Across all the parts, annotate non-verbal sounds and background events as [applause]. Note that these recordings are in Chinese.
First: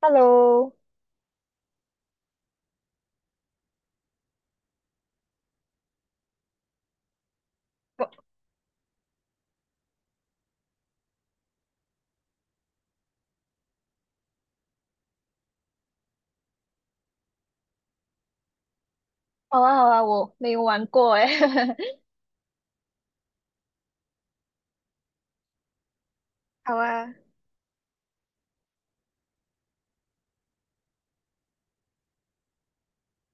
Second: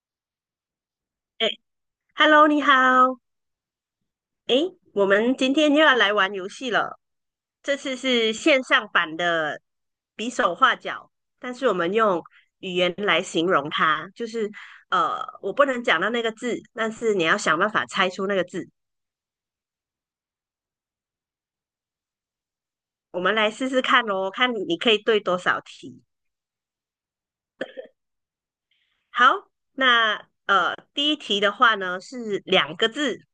Hello。哎，Hello，你好。哎，我们今天又要来玩游戏了。这次是线上版的比手画脚，但是我们用语言来形容它，就是我不能讲到那个字，但是你要想办法猜出那个字。好啊，好啊，我没有玩过诶，[laughs] 我们来试试看哦，看你可以对多少题。好啊。好，那第一题的话呢是两个字，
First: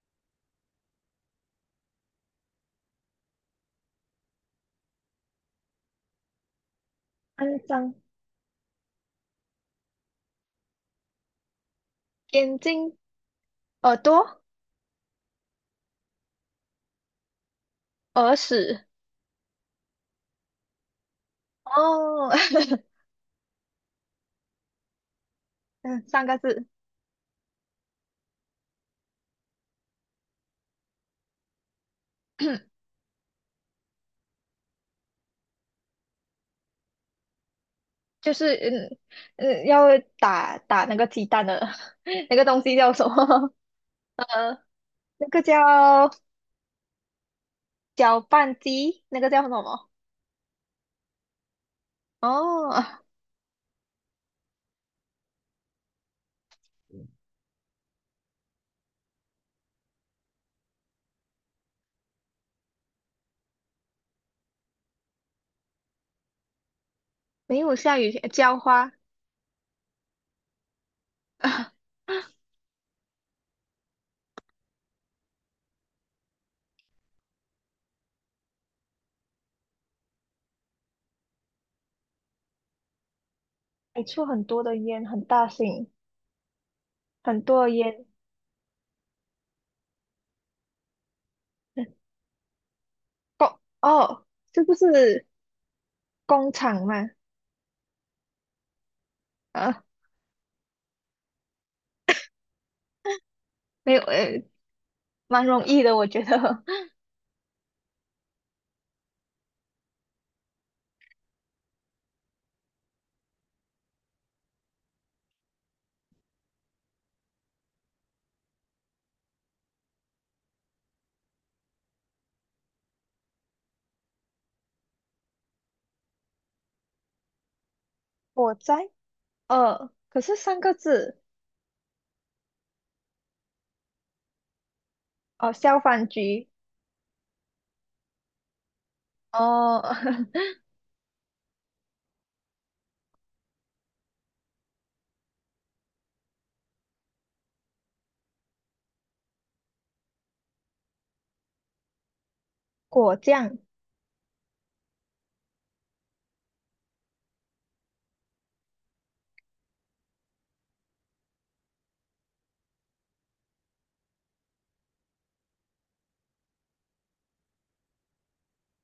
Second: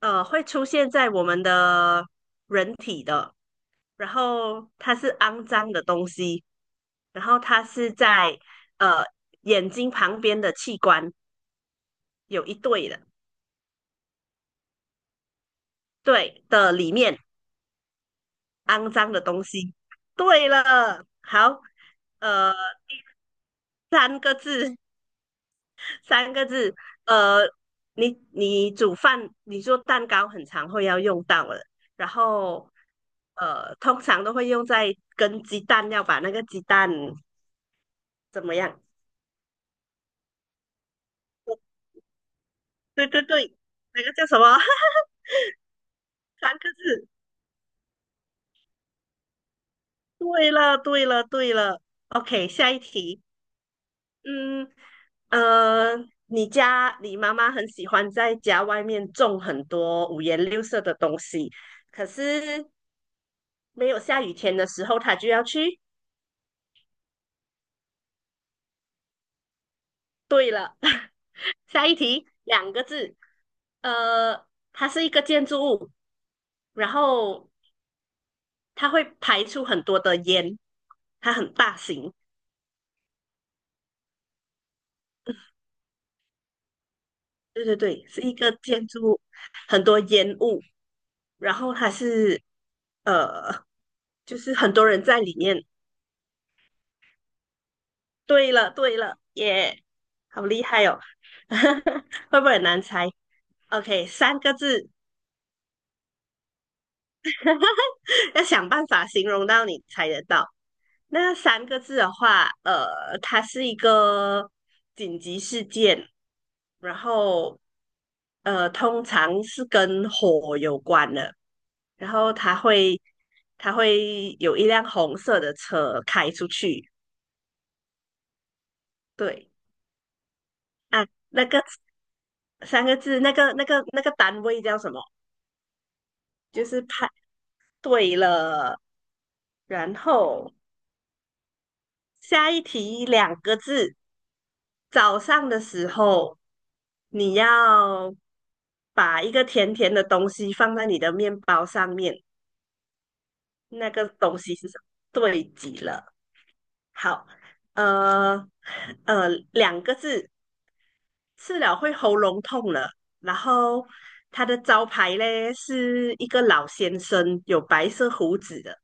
会出现在我们的人体的，然后它是肮脏的东西。然后肮它是脏，在呃眼睛旁边的器官有一眼对睛、的，耳朵、对的里面耳屎。肮脏的东西。对了，好，哦，呃，[laughs] 三个字，嗯，[laughs] 三三个个字。字，呃，你煮饭，你做蛋糕很常会要用到的，然后 [coughs] 通常都会用在跟鸡蛋，要把那个鸡蛋就怎是么样？嗯嗯，要打那个鸡蛋的 [laughs] 那个东西叫什对对么？对，那个 [laughs] 叫什么？呃，[laughs] 那个叫三个字。搅拌机，那个叫什么？对了，对了，对了。OK，下哦，一题。嗯，呃，你家你妈妈很喜欢在家外面种很多五颜六色的东西，可是没有下雨天的时候，她就要去。没有下雨天，浇花。对了，[laughs] [laughs] 下一题，两个字。呃，它是一个建筑物，然后它会排出很多的烟，它很大型。你出很多的烟，很大声，很多对的对烟。对，是一个建筑物，很多烟雾。然后它是哦呃，哦，就是是很不多人在是？里面。工厂嘛。对了，对了，耶，啊，好厉害哦！[laughs] 会不会很难猜没有，？OK，三个字，蛮容易的，我觉得。[laughs] [laughs] 要想办法形容到你猜得到。那三个字的话，它是一个紧急事件，然后通常是跟火有关的，然后它会它会有一辆红色的车开出去，火灾，对呃，可是三个啊，字。那个三个字，那个那个单位叫什么？哦，消防局。就是派对了。哦，然后 [laughs] 下一题两个字，早上的时候你要把一个甜甜的东西放在你的面包上面，果酱。那个东西是什么？对极了。好，呃两个字，吃了会喉咙痛了。然后它的招牌嘞是一个老先生，有白色胡子的。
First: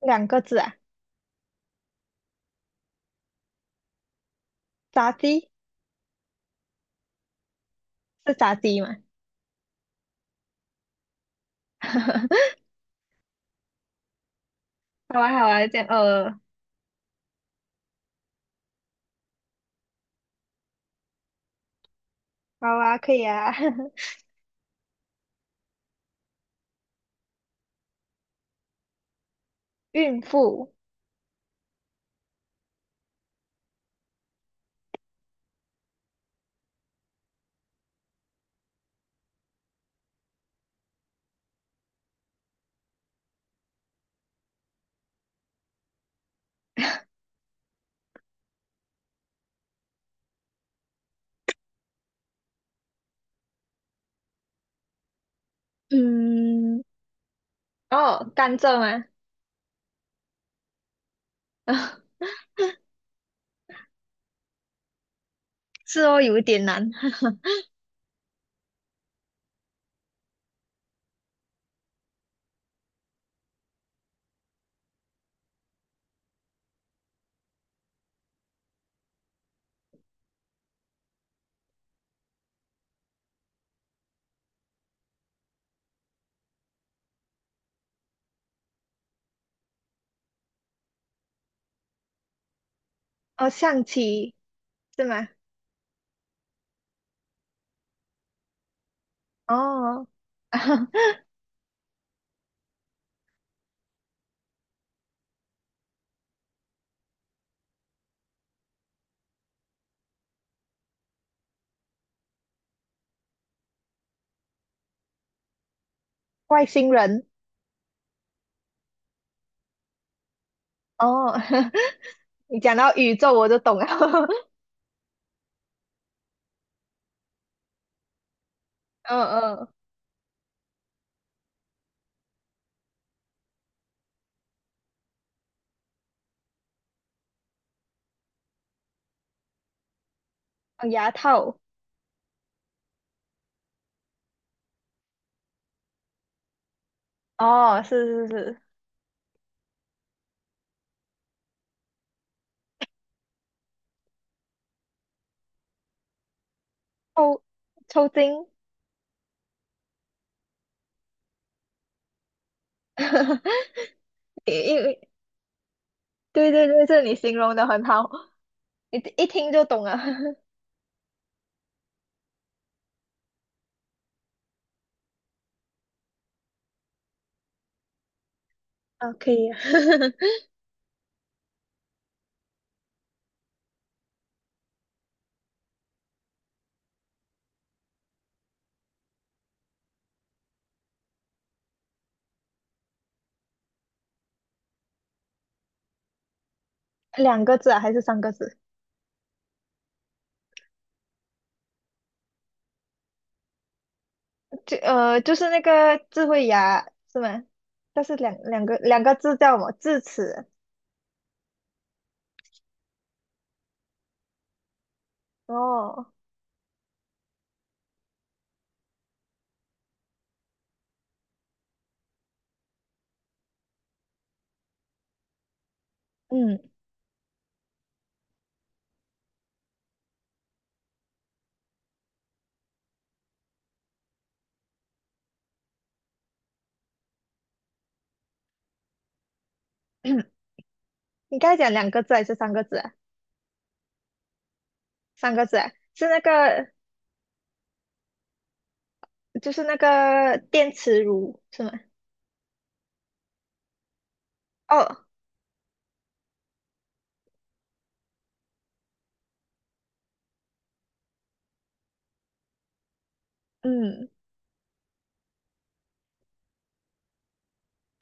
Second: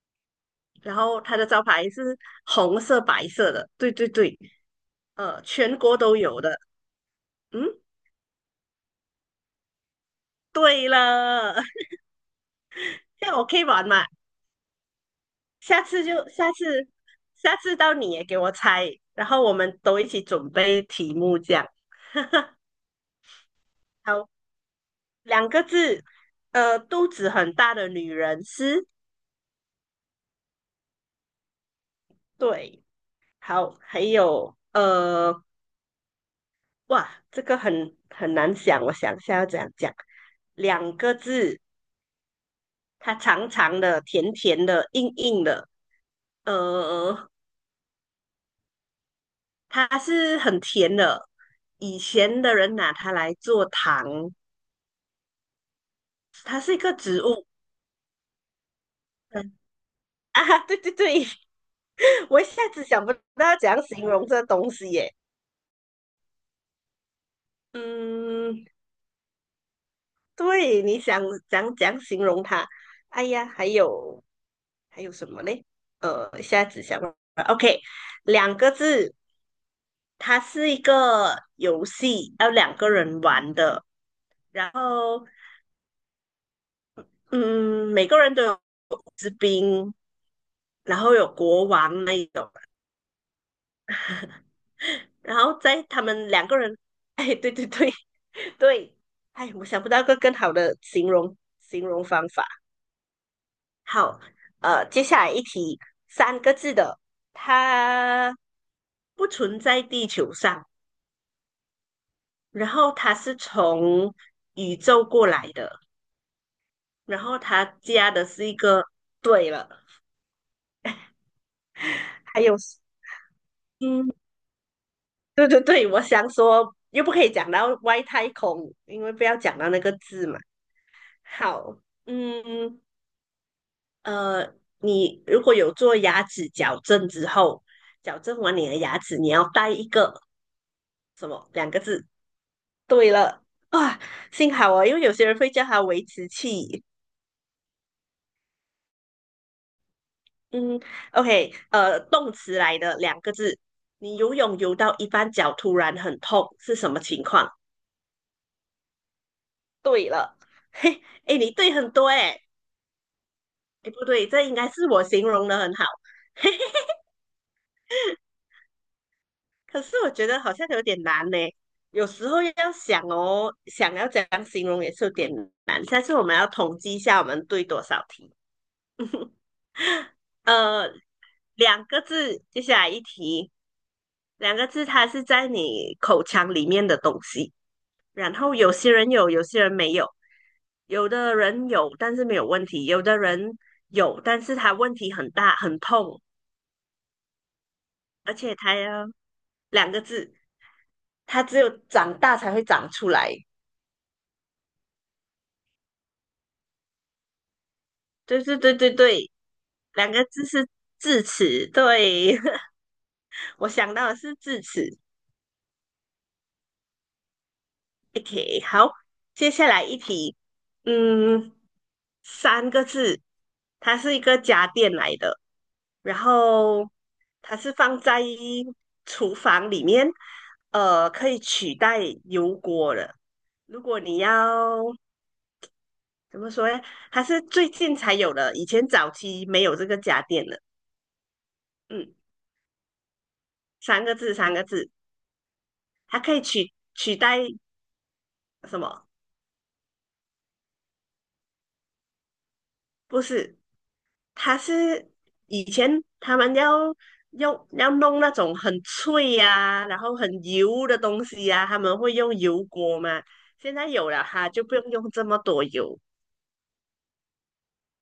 两个字啊，然后它的招牌是红色、白色的，对对对，炸鸡，全国都有的。嗯，是炸鸡嘛？对了，[laughs] [laughs] 这样我可以玩嘛？好啊，好啊，这下样，次就呃，下次，下次到你也给我猜，然后我们都一起准备题目，这样。[laughs] 好啊，可以啊。[laughs] 好，两个字，肚子很大的女人是，孕妇。对，好，还有哇，这个很难想，我想一下要怎样讲，两个字，它长长的、甜甜的、硬硬的，呃，它是很甜的。以前的人拿它来做糖，它是一嗯，个植物。哦，甘蔗吗？[laughs] 嗯啊，对对对，[laughs] [laughs] 我一下子想不到要怎样形容这东西耶。是哦，有一点难。[laughs] 嗯，对，你想怎样形容它？哎呀，还有什么嘞？一下子想不到 OK，两个字，它是一个游戏，要两个人玩的。然后嗯，每个人都有士兵，然后有国王那一种，哦，象棋是吗？然后在他们两个人，哎，对对对对，哎，我想不到哦，个更好的形 [laughs] 容形容方法。好，接下来一题，三个字的，它不存在地球上，然后它是从宇宙过来的，外星然人。后它加的是一个对了，哦，[laughs] 还有你讲到宇宙我就懂了。嗯，对对对，我想说又不可以讲到外太空，因 [laughs] 为嗯不要讲嗯。到那个字嘛。好，嗯呃，你如果有做牙齿矫正之后，矫正完你的牙齿，你要带一个哦，牙什么套。两个字？对了，啊，幸好哦，因为有些人会叫它维持器。哦，是是是。嗯，OK，动词来的两个字，你游泳游到一半脚突然很痛，是什么情抽况？抽筋，对了，嘿，哎，你对很多哎、[laughs] 哎，不对，这应因该因是我为形容的很好，[laughs] 对对对，这你形容的很好，一听就可懂是了。我觉得好 [laughs] 像有点难呢。有时候要想哦，想要怎样形容也是有点难。下次我们要统计一下，我们对多少题。啊，可以啊。呃，两个字，接下来一题，两个字，它是在你口腔里面的东西。然后有些人有，有些人没有，有的人有，但是没有问题；有的人有，但是他问题很大，很痛，[laughs] 两个字啊，还是三个而且字？他要两个字。它只有长大才会长出来。就呃，就是那个智慧牙是吗？但是两对对两对个对两个对，字叫什么？智两个字齿。是智齿。对，[laughs] 我想到的是智齿。哦，OK，好，接下来一题，嗯，三个字，它是一个家电来的，然嗯，后它是放在厨房里面，可以取代油锅的。如果你要怎么说呢？它是最近才有的，以前早期没有这个 [coughs] 家电的。[clears throat] 你刚才讲两个字嗯。还是三个字啊？三个字，三个字，三个字啊，是它那可以个取代什么？就是那个电磁炉是吗？不是，它哦，是以前他们要用要弄那种很脆呀、然后很油的东西呀、他们会用油锅嘛。现在嗯，有了哈，就不用用这么多油。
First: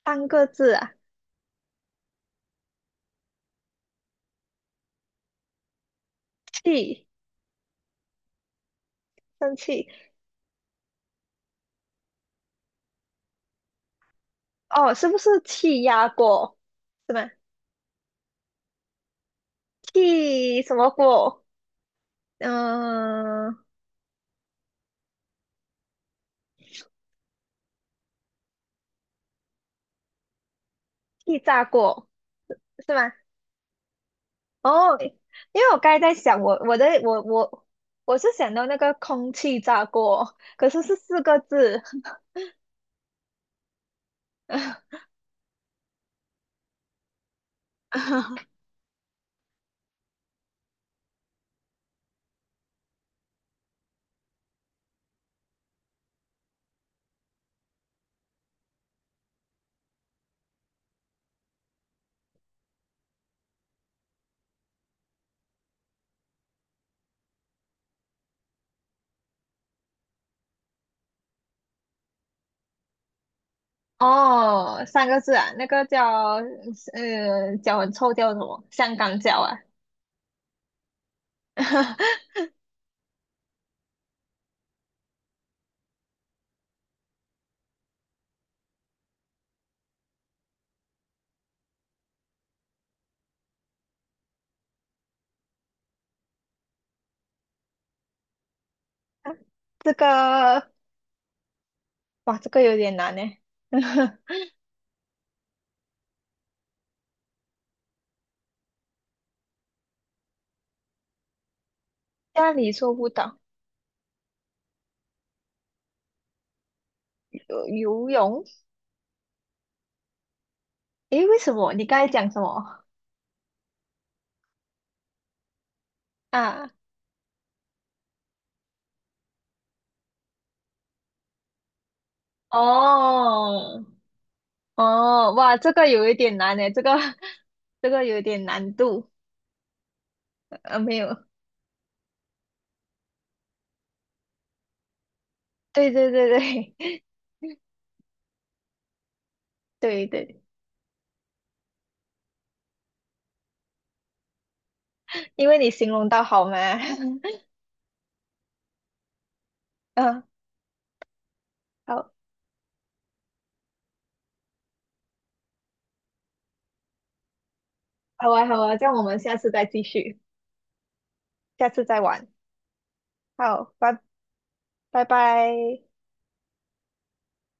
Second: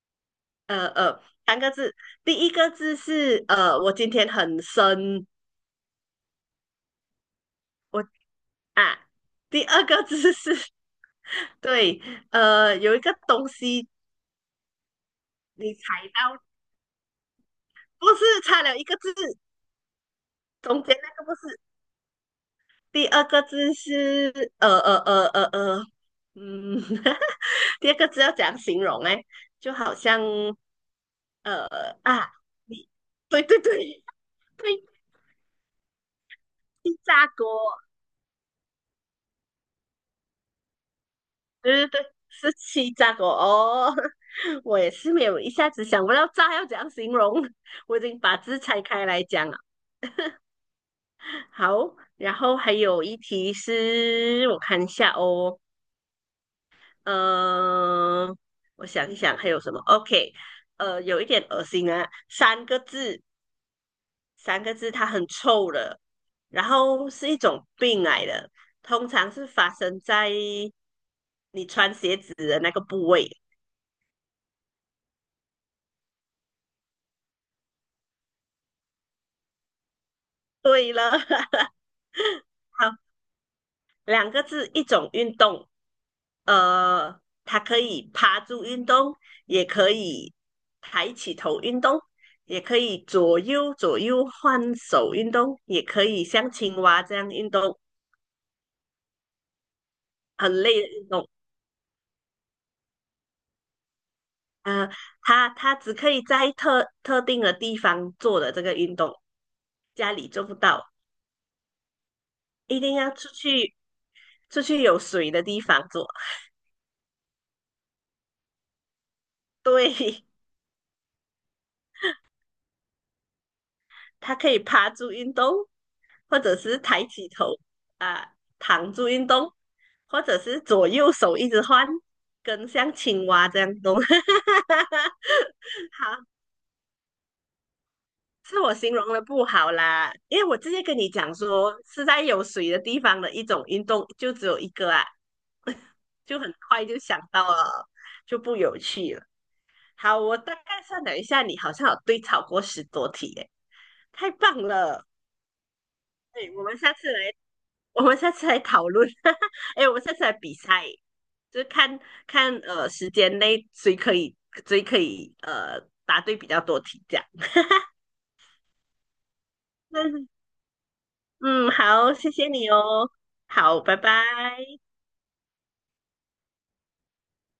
三个字呃啊，呃，三个字，第一个字是我今天很生，气，我啊，生第二气，个字是 [laughs] 对，有一个东西哦，是不是你踩气压到，锅？是吗？不是差了一个字，气什中么间那个不锅？是第二个嗯、字是嗯，[laughs] 第二个字要怎样形容哎？就好像气炸呃锅，啊，你是吗？对对对 [laughs] 对，哦，因为我刚才在想，我我的气我炸锅，我我是想到那个空气炸锅，可是是四个字。对对对，是气炸锅哦。[laughs] 我也是没有一下子想不到炸要怎样形容，[laughs] 我已经把 [laughs] 字拆开来讲了。好，然后还有一题是我看一下哦，嗯、我想一想还有什么？OK，有一点恶心啊，三个字，三个字，它很臭的，然后是一种病来的，通常是发生在你穿鞋子的那个部位。哦，三个字啊，那个叫呃，脚很臭叫什么？香港脚啊。对了，[laughs] [laughs] 好，两个字，一种运动，呃，它可以趴住运动，也可以抬起头运动，也可以左右左右换手运动，也可以像青蛙这样运动，[laughs] 啊，这很个，累的运动。哇，这个有点难呢。[laughs] 呃，它只可以在特定的地方做的这个运动，家里做不到，家里一做定不要到，出去有水的地方做。游泳？对，诶，为什么？你刚才讲什么？它可以趴住运动，或者啊，是抬起头。躺住运动，或者是左右手一直换，跟像青蛙这样哦，动。[laughs] 好，哦，哇，这个有一点难呢，这个 [laughs] 这个有点是我难形度。容的不好啦，因为我之呃，前没跟你有，讲说是在有水的地方的一种运动，就只有一个啊，对对对就很对 快就 [laughs] 想到了，就不有趣了。对好，我对，大概算了一下，你好像有对超过10多题耶，太棒了！因为你形容到好对，嘛。我们 [laughs] 下次来。我们下次来讨论。[laughs] 哎我们下嗯，次来比赛，就是看好，看时间内谁可以谁可以答对比较多题这样。[laughs] 好啊，好啊，这样我们下次再继续。嗯下嗯，次再好，玩。谢谢你哦。好，好，拜拜，拜。拜拜。